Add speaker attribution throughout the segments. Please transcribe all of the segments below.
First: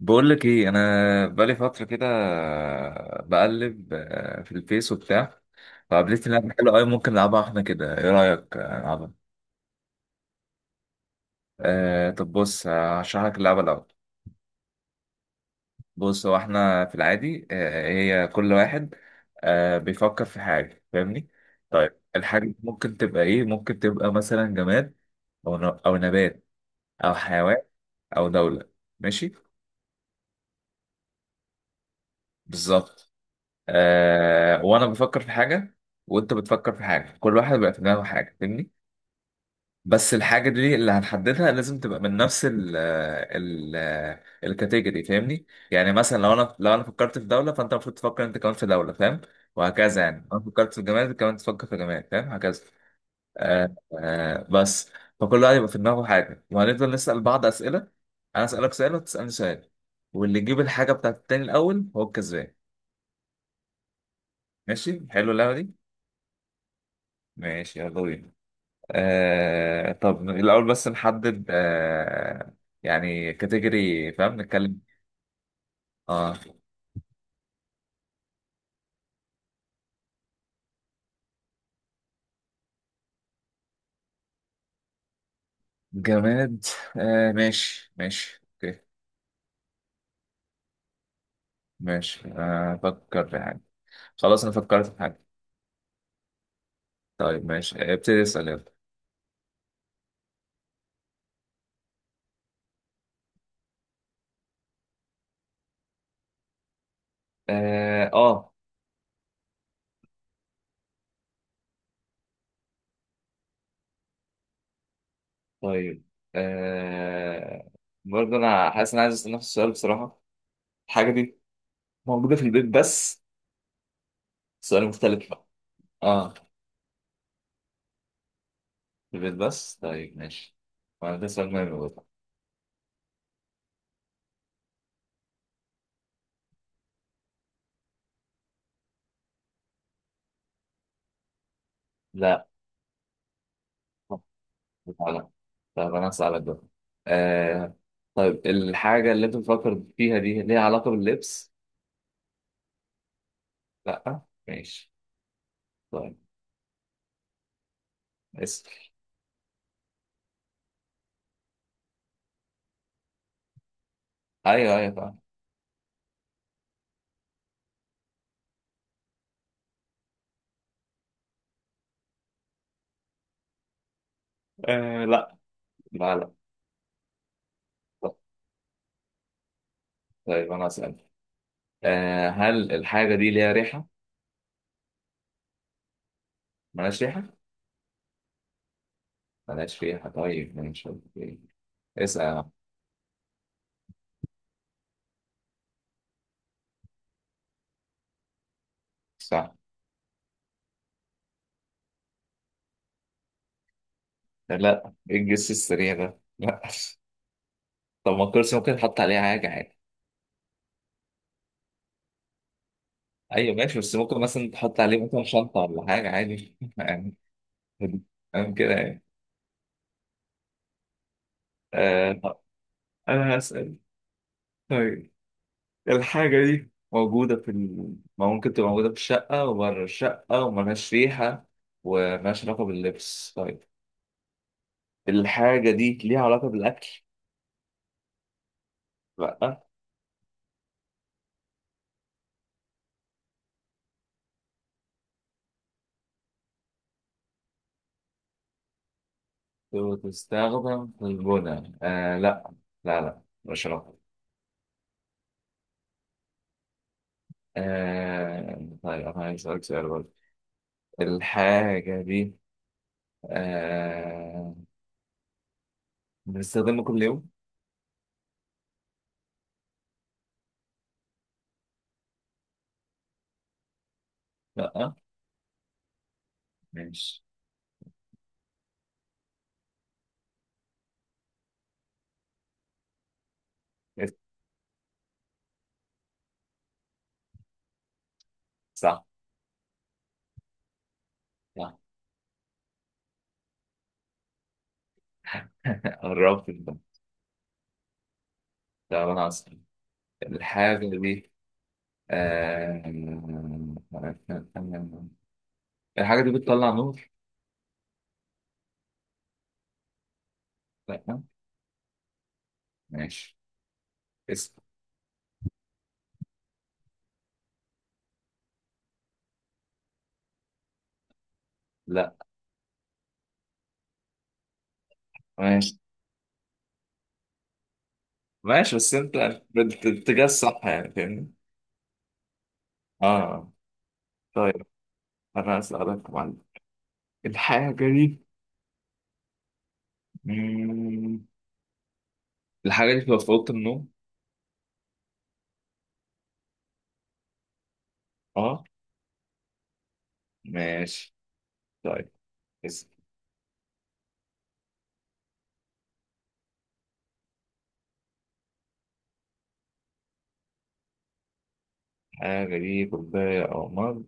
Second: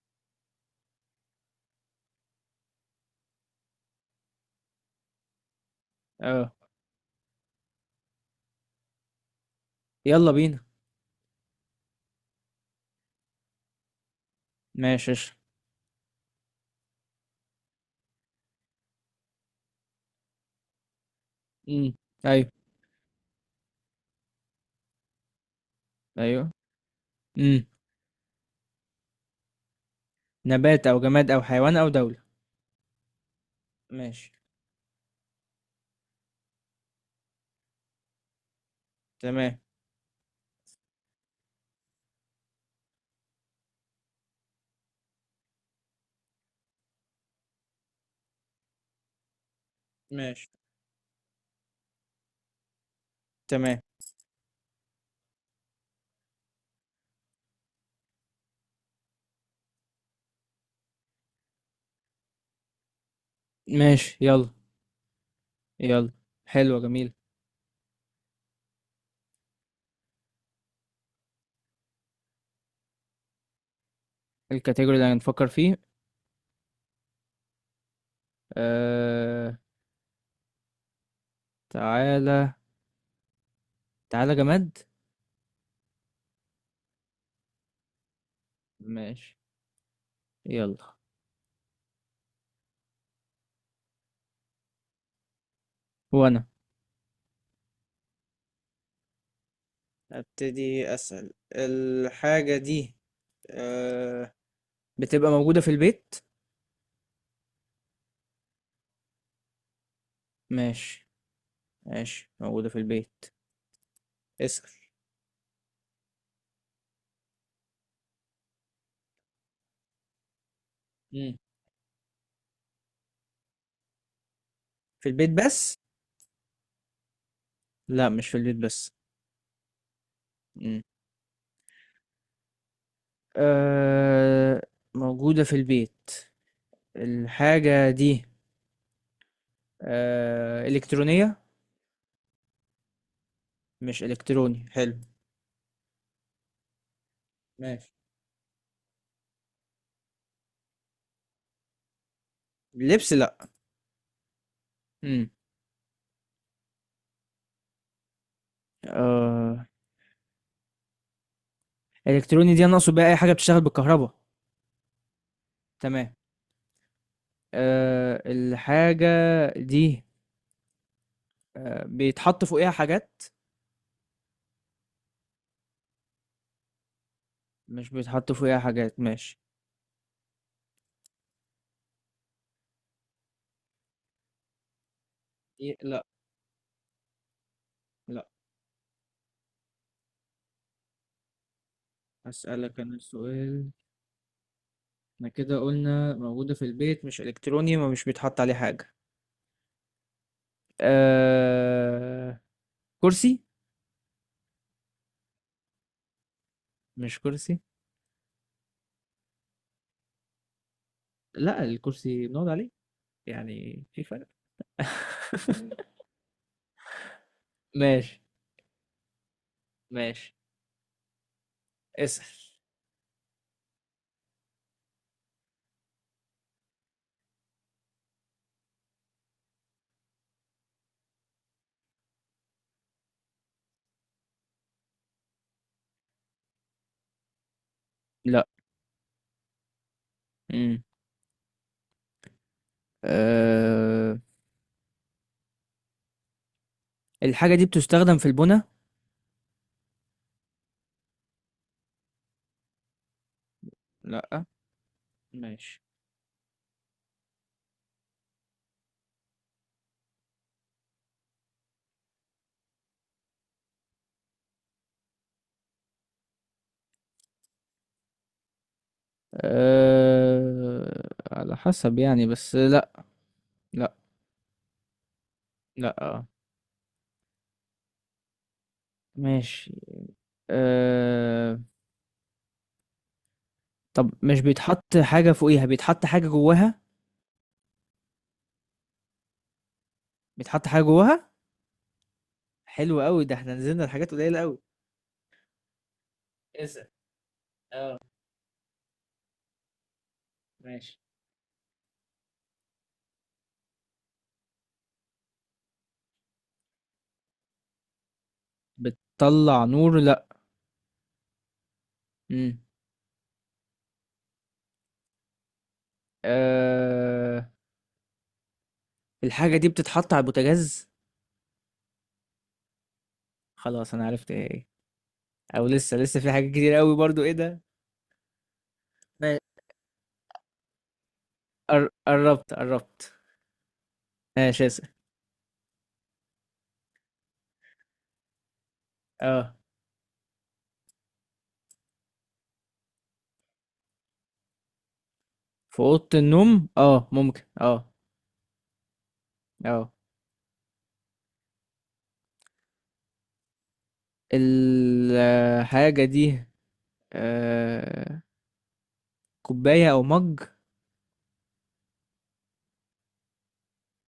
Speaker 1: بقول لك ايه، انا بقالي فتره كده بقلب في الفيس وبتاع. فقابلت
Speaker 2: آه.
Speaker 1: لعبه حلوه قوي، ممكن نلعبها احنا كده. ايه رايك، نلعبها؟
Speaker 2: يلا بينا.
Speaker 1: طب بص، هشرح لك اللعبه الاول.
Speaker 2: ماشي قشطة.
Speaker 1: بص، هو احنا في العادي، هي كل واحد بيفكر في حاجه، فاهمني؟
Speaker 2: امم.
Speaker 1: طيب الحاجه
Speaker 2: ايوه.
Speaker 1: دي ممكن تبقى ايه؟ ممكن تبقى مثلا جماد، او او نبات،
Speaker 2: ايوه.
Speaker 1: او حيوان،
Speaker 2: امم.
Speaker 1: او دوله. ماشي.
Speaker 2: نبات او جماد او حيوان او دولة.
Speaker 1: بالظبط.
Speaker 2: ماشي.
Speaker 1: وانا بفكر في حاجه وانت بتفكر في حاجه، كل واحد بقى في دماغه حاجه، فاهمني؟
Speaker 2: تمام.
Speaker 1: بس الحاجه دي اللي هنحددها لازم تبقى من نفس ال الكاتيجوري فاهمني؟ يعني مثلا لو انا فكرت في دوله، فانت المفروض تفكر انت كمان في دوله، فاهم؟ وهكذا، يعني لو انا
Speaker 2: ماشي.
Speaker 1: فكرت في جماد أنت كمان تفكر في جماد، فاهم، هكذا.
Speaker 2: تمام.
Speaker 1: بس. فكل واحد يبقى في دماغه حاجه، وهنفضل نسال بعض اسئله. انا اسالك سؤال وتسالني سؤال، واللي يجيب الحاجه بتاعت التاني الاول هو الكسبان.
Speaker 2: ماشي. يلا.
Speaker 1: ماشي، حلو اللعبه دي.
Speaker 2: يلا. حلوة جميل.
Speaker 1: ماشي، يلا بينا. طب الأول بس نحدد يعني كاتيجوري، فاهم، نتكلم.
Speaker 2: الكاتيجوري اللي هنفكر فيه.
Speaker 1: اه،
Speaker 2: آه... تعالى. تعالى جماد.
Speaker 1: جماد. ماشي ماشي اوكي.
Speaker 2: ماشي. يلا
Speaker 1: ماشي، فكر في حاجة. خلاص أنا فكرت في حاجة.
Speaker 2: وانا
Speaker 1: طيب ماشي، ابتدي اسأل، يلا.
Speaker 2: ابتدي اسأل الحاجة دي آه... بتبقى موجودة في البيت؟
Speaker 1: اه.
Speaker 2: ماشي. ماشي موجودة في البيت. اسأل.
Speaker 1: طيب. آه برضه أنا حاسس إن أنا عايز أسأل نفس السؤال، بصراحة. الحاجة
Speaker 2: مم.
Speaker 1: دي موجودة في البيت بس. سؤال
Speaker 2: في
Speaker 1: مختلف
Speaker 2: البيت
Speaker 1: بقى.
Speaker 2: بس؟
Speaker 1: اه،
Speaker 2: لأ، مش في البيت بس.
Speaker 1: في البيت بس، طيب ماشي.
Speaker 2: إمم،
Speaker 1: وأنا ده سؤال مهم برضه.
Speaker 2: آآ موجودة في البيت، الحاجة دي إلكترونية؟
Speaker 1: لا،
Speaker 2: مش إلكتروني،
Speaker 1: لا،
Speaker 2: حلو.
Speaker 1: لا. طب انا هسألك بقى. آه
Speaker 2: ماشي.
Speaker 1: طيب الحاجة اللي انت بتفكر فيها دي ليها علاقة باللبس؟
Speaker 2: لبس؟ لأ.
Speaker 1: لا. ماشي.
Speaker 2: إمم،
Speaker 1: طيب، اسأل.
Speaker 2: آآ إلكتروني دي أنا أقصد بيها أي حاجة بتشتغل بالكهربا.
Speaker 1: ايوه، ايوه، فاهم.
Speaker 2: تمام. الحاجة دي بيتحط فوقيها حاجات؟
Speaker 1: لا، لا، لا.
Speaker 2: مش
Speaker 1: طب-
Speaker 2: بيتحط فوقيها حاجات، ماشي.
Speaker 1: طيب انا هسأل. هل الحاجة دي ليها ريحة؟
Speaker 2: لأ.
Speaker 1: ملهاش ريحة؟
Speaker 2: لأ.
Speaker 1: ملهاش ريحة، طيب ماشي أوكي. اسأل.
Speaker 2: هاسألك أنا سؤال، إحنا كده قُلنا موجودة في البيت، مش إلكتروني، ما مش بيتحط عليه حاجة.
Speaker 1: صح.
Speaker 2: آآ كرسي.
Speaker 1: لا، ايه الجس السريع ده؟ لا.
Speaker 2: مش كرسي.
Speaker 1: طب ما الكرسي ممكن تحط عليه حاجة عادي.
Speaker 2: لأ، الكرسي بنقعد عليه،
Speaker 1: ايوه ماشي،
Speaker 2: يعني
Speaker 1: بس
Speaker 2: في
Speaker 1: ممكن
Speaker 2: فرق.
Speaker 1: مثلا تحط عليه مثلا شنطة ولا حاجة عادي.
Speaker 2: ماشي.
Speaker 1: فاهم كده يعني.
Speaker 2: ماشي. اسأل.
Speaker 1: طب انا هسأل. طيب الحاجة دي موجودة في ما ممكن تبقى موجودة في الشقة وبره الشقة، وملهاش ريحة وملهاش علاقة باللبس. طيب، الحاجة دي ليها علاقة بالأكل؟
Speaker 2: لأ.
Speaker 1: لأ.
Speaker 2: إمم، آآ الحاجة دي بتُستخدم في البُنا؟
Speaker 1: وتستخدم في البناء، لأ. لا، لا، مش علاقة.
Speaker 2: لأ. ماشي.
Speaker 1: طيب أنا عايز أسألك سؤال برضه. الحاجة دي آه بنستخدمها كل يوم؟
Speaker 2: على حسب يعني، بس لأ. لأ.
Speaker 1: لأ.
Speaker 2: لأ. آه.
Speaker 1: ماشي.
Speaker 2: ماشي. آآ طَب مش بيتحط حاجة فوقيها، بيتحط حاجة جواها؟
Speaker 1: صح،
Speaker 2: بيتحط حاجة جواها؟
Speaker 1: صح.
Speaker 2: حلو أوي، ده إحنا نزلنا لحاجات قليلة أوي.
Speaker 1: قربت ده.
Speaker 2: اسأل.
Speaker 1: طب انا اسال، الحاجه
Speaker 2: ماشي.
Speaker 1: دي آم، الحاجه دي بتطلع نور؟
Speaker 2: بتطلع نور؟ لا.
Speaker 1: لا.
Speaker 2: مم.
Speaker 1: ماشي، اسال.
Speaker 2: آه... الحاجة دي بتتحط على البوتاجاز؟
Speaker 1: لا.
Speaker 2: خلاص انا عرفت ايه هي. او
Speaker 1: ماشي
Speaker 2: لسه لسه في حاجات كتير قوي برضو ايه ده.
Speaker 1: ماشي، بس انت
Speaker 2: ما-
Speaker 1: باتجاه الصح، يعني فاهمني.
Speaker 2: قربت قربت.
Speaker 1: اه. طيب
Speaker 2: ماشي. اسأل.
Speaker 1: انا اسالك يا معلم، الحاجه دي
Speaker 2: اه.
Speaker 1: مم، الحاجه دي بتبقى في اوضه النوم؟
Speaker 2: في اوضة النوم؟ اه، ممكن. اه.
Speaker 1: اه.
Speaker 2: اه،
Speaker 1: ماشي. طيب، اسال.
Speaker 2: الحاجة دي آه... كوباية او مج؟
Speaker 1: الحاجه دي كوبايه او مج؟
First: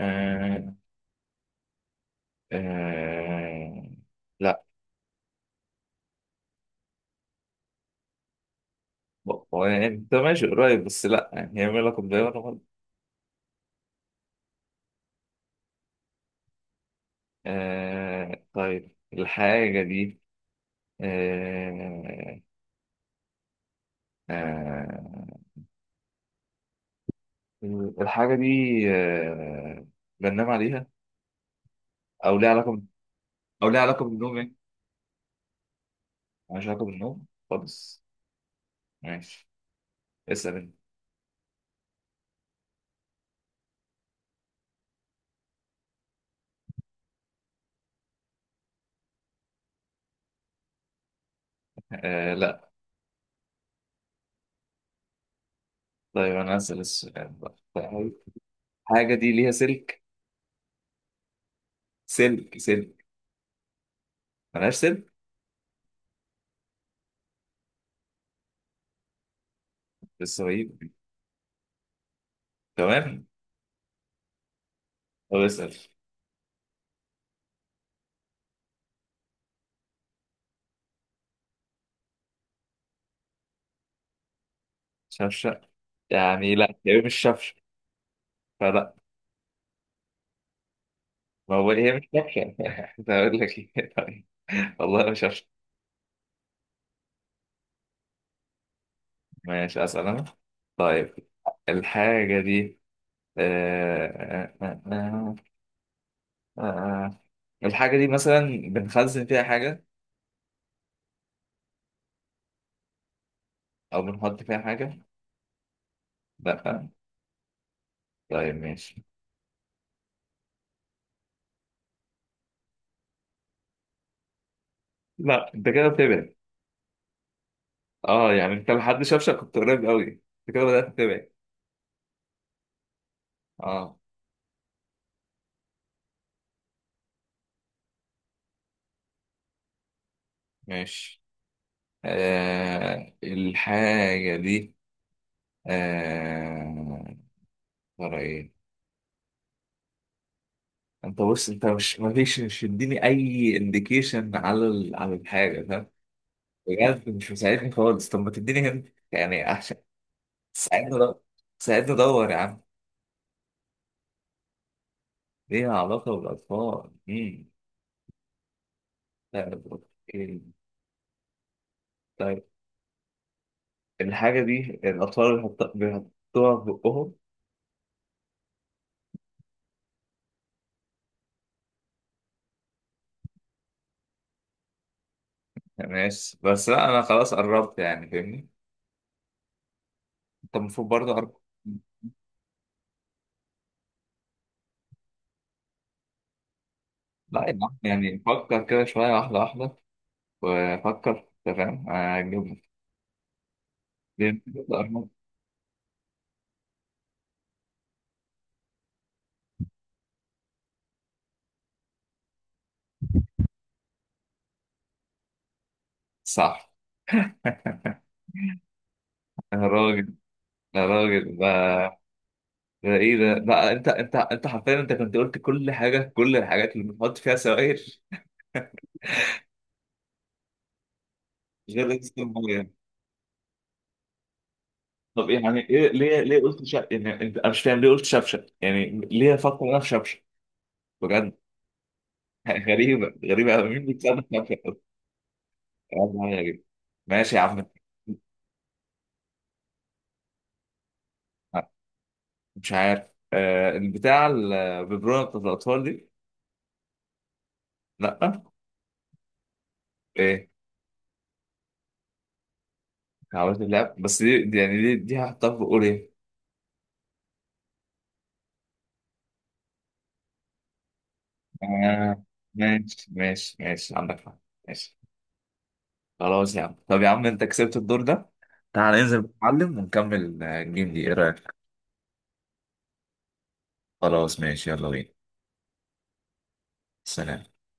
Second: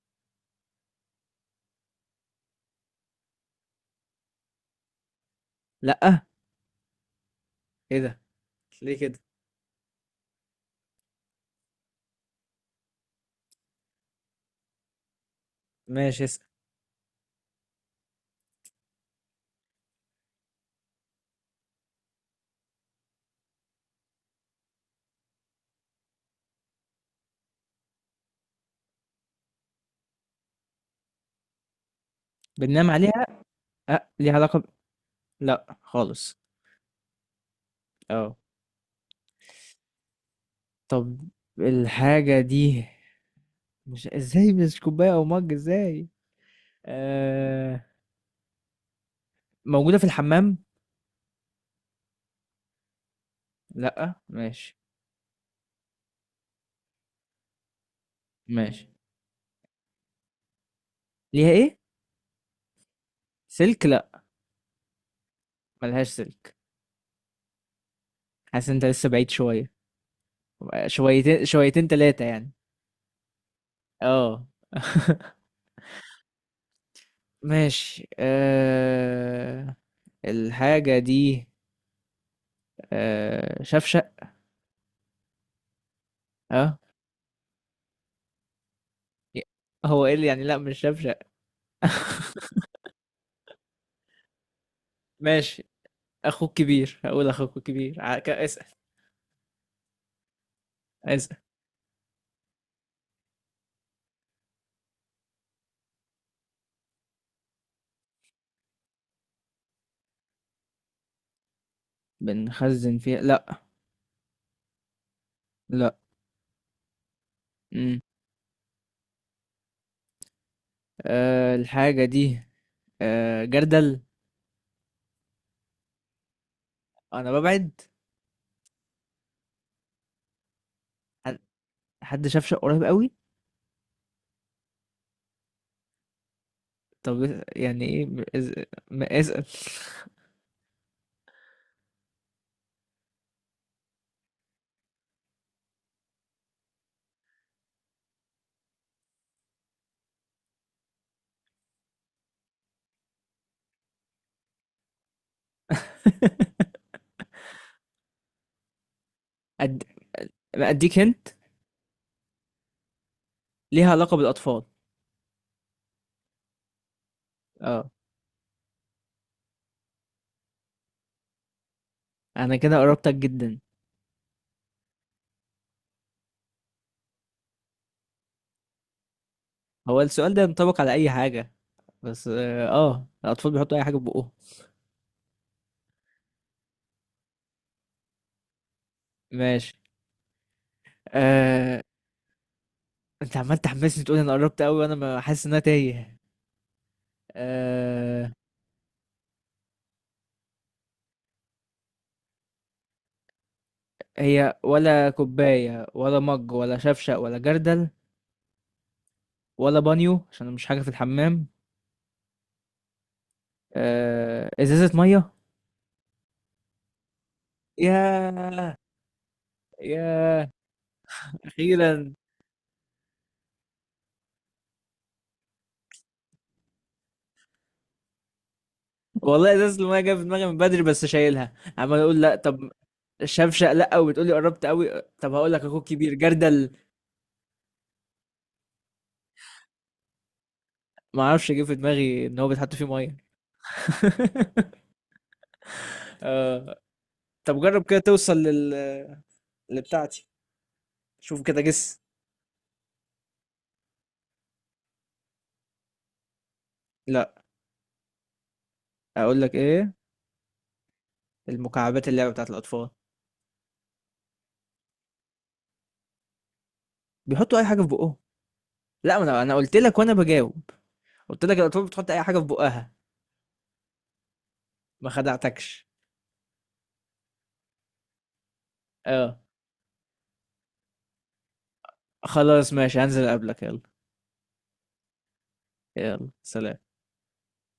Speaker 1: آه. آه. لا.
Speaker 2: لا؟ ايه ده؟ ليه كده؟
Speaker 1: هو يعني انت ماشي قريب، بس لا، يعني هي ميلا كوباية ولا غلط.
Speaker 2: ماشي. اسأل.
Speaker 1: طيب الحاجة دي آه آه الحاجة دي آه بننام عليها؟ أو ليها علاقة ب-
Speaker 2: بننام عليها؟
Speaker 1: أو ليها علاقة
Speaker 2: أه. ليها
Speaker 1: بالنوم، يعني.
Speaker 2: علاقة لا خالص.
Speaker 1: مالهاش علاقة بالنوم خالص،
Speaker 2: اه،
Speaker 1: ماشي، اسأل انت.
Speaker 2: طب الحاجة دي مش ازاي؟ مش كوباية او مج ازاي؟ آه... موجودة في الحمام؟
Speaker 1: لا.
Speaker 2: لا، ماشي.
Speaker 1: طيب أنا هسأل السؤال بقى. طيب،
Speaker 2: ماشي.
Speaker 1: الحاجة دي ليها سلك.
Speaker 2: ليها ايه؟
Speaker 1: سلك، سلك.
Speaker 2: سلك؟ لا،
Speaker 1: ملهاش سلك.
Speaker 2: ملهاش سلك. حاسس انت لسه بعيد شوية.
Speaker 1: بس هو ايه.
Speaker 2: شويتين شويتين تلاتة يعني.
Speaker 1: تمام.
Speaker 2: اه.
Speaker 1: طب، اسأل.
Speaker 2: ماشي. الحاجة دي شفشق؟
Speaker 1: شفشق؟ يعني لا،
Speaker 2: اه.
Speaker 1: هي مش شفشق، فلا.
Speaker 2: هو ايه اللي يعني لا مش شفشق؟
Speaker 1: ما هو هي مش كابشن. هقول لك ايه، طيب والله مش عارف.
Speaker 2: ماشي. اخوك كبير، هقول اخوك كبير. اسأل.
Speaker 1: ماشي، اسال انا. طيب
Speaker 2: اسأل.
Speaker 1: الحاجه دي آه... آه... آه... آه... آه، آه. الحاجه دي مثلا بنخزن فيها حاجه
Speaker 2: بنخزن فيها؟ لا.
Speaker 1: او بنحط فيها حاجه؟
Speaker 2: لا.
Speaker 1: لا.
Speaker 2: مم.
Speaker 1: طيب، ماشي.
Speaker 2: الحاجة دي جردل.
Speaker 1: لا، انت كده بتبعد.
Speaker 2: أنا ببعد؟
Speaker 1: اه، يعني انت لحد شفشك كنت قريب قوي، انت كده بدات تبعد.
Speaker 2: عن- حد شاف شق قريب قوي.
Speaker 1: اه،
Speaker 2: طب يعني إيه؟ ما اسأل.
Speaker 1: ماشي. الحاجه دي آه... ترى ايه. انت بص، انت مش ما فيش مش تديني اي انديكيشن على على الحاجه، فاهم؟ بجد مش مساعدني خالص، طب ما تديني هنت يعني احسن.
Speaker 2: أد... ما
Speaker 1: ساعدني
Speaker 2: أديك
Speaker 1: دور،
Speaker 2: هنت.
Speaker 1: ساعدني ادور يا عم.
Speaker 2: ليها علاقة بالأطفال؟
Speaker 1: ليها علاقه بالاطفال،
Speaker 2: أه.
Speaker 1: طيب، اوكي، طيب.
Speaker 2: أنا كده قربتك جدا.
Speaker 1: الحاجه دي الاطفال بيحطوها في بقهم؟
Speaker 2: هو السؤال ده ينطبق على أي حاجة، بس أه آه، الأطفال بيحطوا أي حاجة في بقهم.
Speaker 1: ماشي، بس لا، انا خلاص قربت، يعني فاهمني،
Speaker 2: ماشي.
Speaker 1: انت المفروض برضه قربت.
Speaker 2: أه... أنت عمال تحمسني تقول أنا قربت قوي وأنا ما حاسس إن أنا تايه.
Speaker 1: لا يا عم، يعني
Speaker 2: أه...
Speaker 1: فكر كده شويه، واحده واحده، وفكر تمام هتجيبها.
Speaker 2: هي
Speaker 1: دي قربت.
Speaker 2: ولا كوباية ولا مج ولا شفشق ولا جردل ولا بانيو عشان مش حاجة في الحمام. ازازة مية؟
Speaker 1: صح. يا
Speaker 2: ياه.
Speaker 1: راجل،
Speaker 2: ياه.
Speaker 1: يا راجل ده،
Speaker 2: اخيرا.
Speaker 1: ده ايه ده بقى، انت حرفيا انت كنت قلت كل الحاجات اللي بنحط فيها سوائل
Speaker 2: والله ازازه الميه جايه في دماغي من بدري، بس شايلها
Speaker 1: غير
Speaker 2: عمال
Speaker 1: ازازه
Speaker 2: اقول لا، طب
Speaker 1: الميه.
Speaker 2: شفشق لا، وبتقولي قربت قوي،
Speaker 1: طب
Speaker 2: طب
Speaker 1: إيه؟
Speaker 2: هقول
Speaker 1: يعني
Speaker 2: لك
Speaker 1: ايه،
Speaker 2: اخوك كبير
Speaker 1: ليه قلت
Speaker 2: جردل.
Speaker 1: يعني انت، انا مش فاهم ليه قلت شبشب، يعني ليه افكر انا في شبشب،
Speaker 2: ما
Speaker 1: بجد.
Speaker 2: اعرفش، جه في دماغي ان هو بيتحط فيه
Speaker 1: غريبه،
Speaker 2: ميه.
Speaker 1: غريبه قوي، مين بيتسمى شبشب. والله غريب.
Speaker 2: آه.
Speaker 1: ماشي يا
Speaker 2: طب
Speaker 1: عم،
Speaker 2: جرب كده توصل لبتاعتي. شوف كده، جس.
Speaker 1: مش عارف. البتاع الببرونه بتاعت الاطفال دي؟
Speaker 2: لا.
Speaker 1: لا،
Speaker 2: اقول لك ايه،
Speaker 1: ايه؟
Speaker 2: المكعبات، اللعبه بتاعت الاطفال،
Speaker 1: عملت اللعب، بس يعني دي هحطها في ايه؟
Speaker 2: بيحطوا اي حاجه في بقهم. لا، ما انا قلت لك وانا بجاوب، قلت لك الأطفال بتحط أي
Speaker 1: آه
Speaker 2: حاجة في بقها.
Speaker 1: ماشي ماشي ماشي، عندك حق، ماشي.
Speaker 2: ما خدعتكش.
Speaker 1: خلاص يا عم، طب يا عم انت كسبت الدور ده. تعال ننزل
Speaker 2: اه.
Speaker 1: نتعلم ونكمل الجيم دي، ايه رأيك؟
Speaker 2: خلاص ماشي، هنزل أقابلك. يلا.
Speaker 1: خلاص، ماشي، يلا بينا.
Speaker 2: يلا سلام.
Speaker 1: سلام.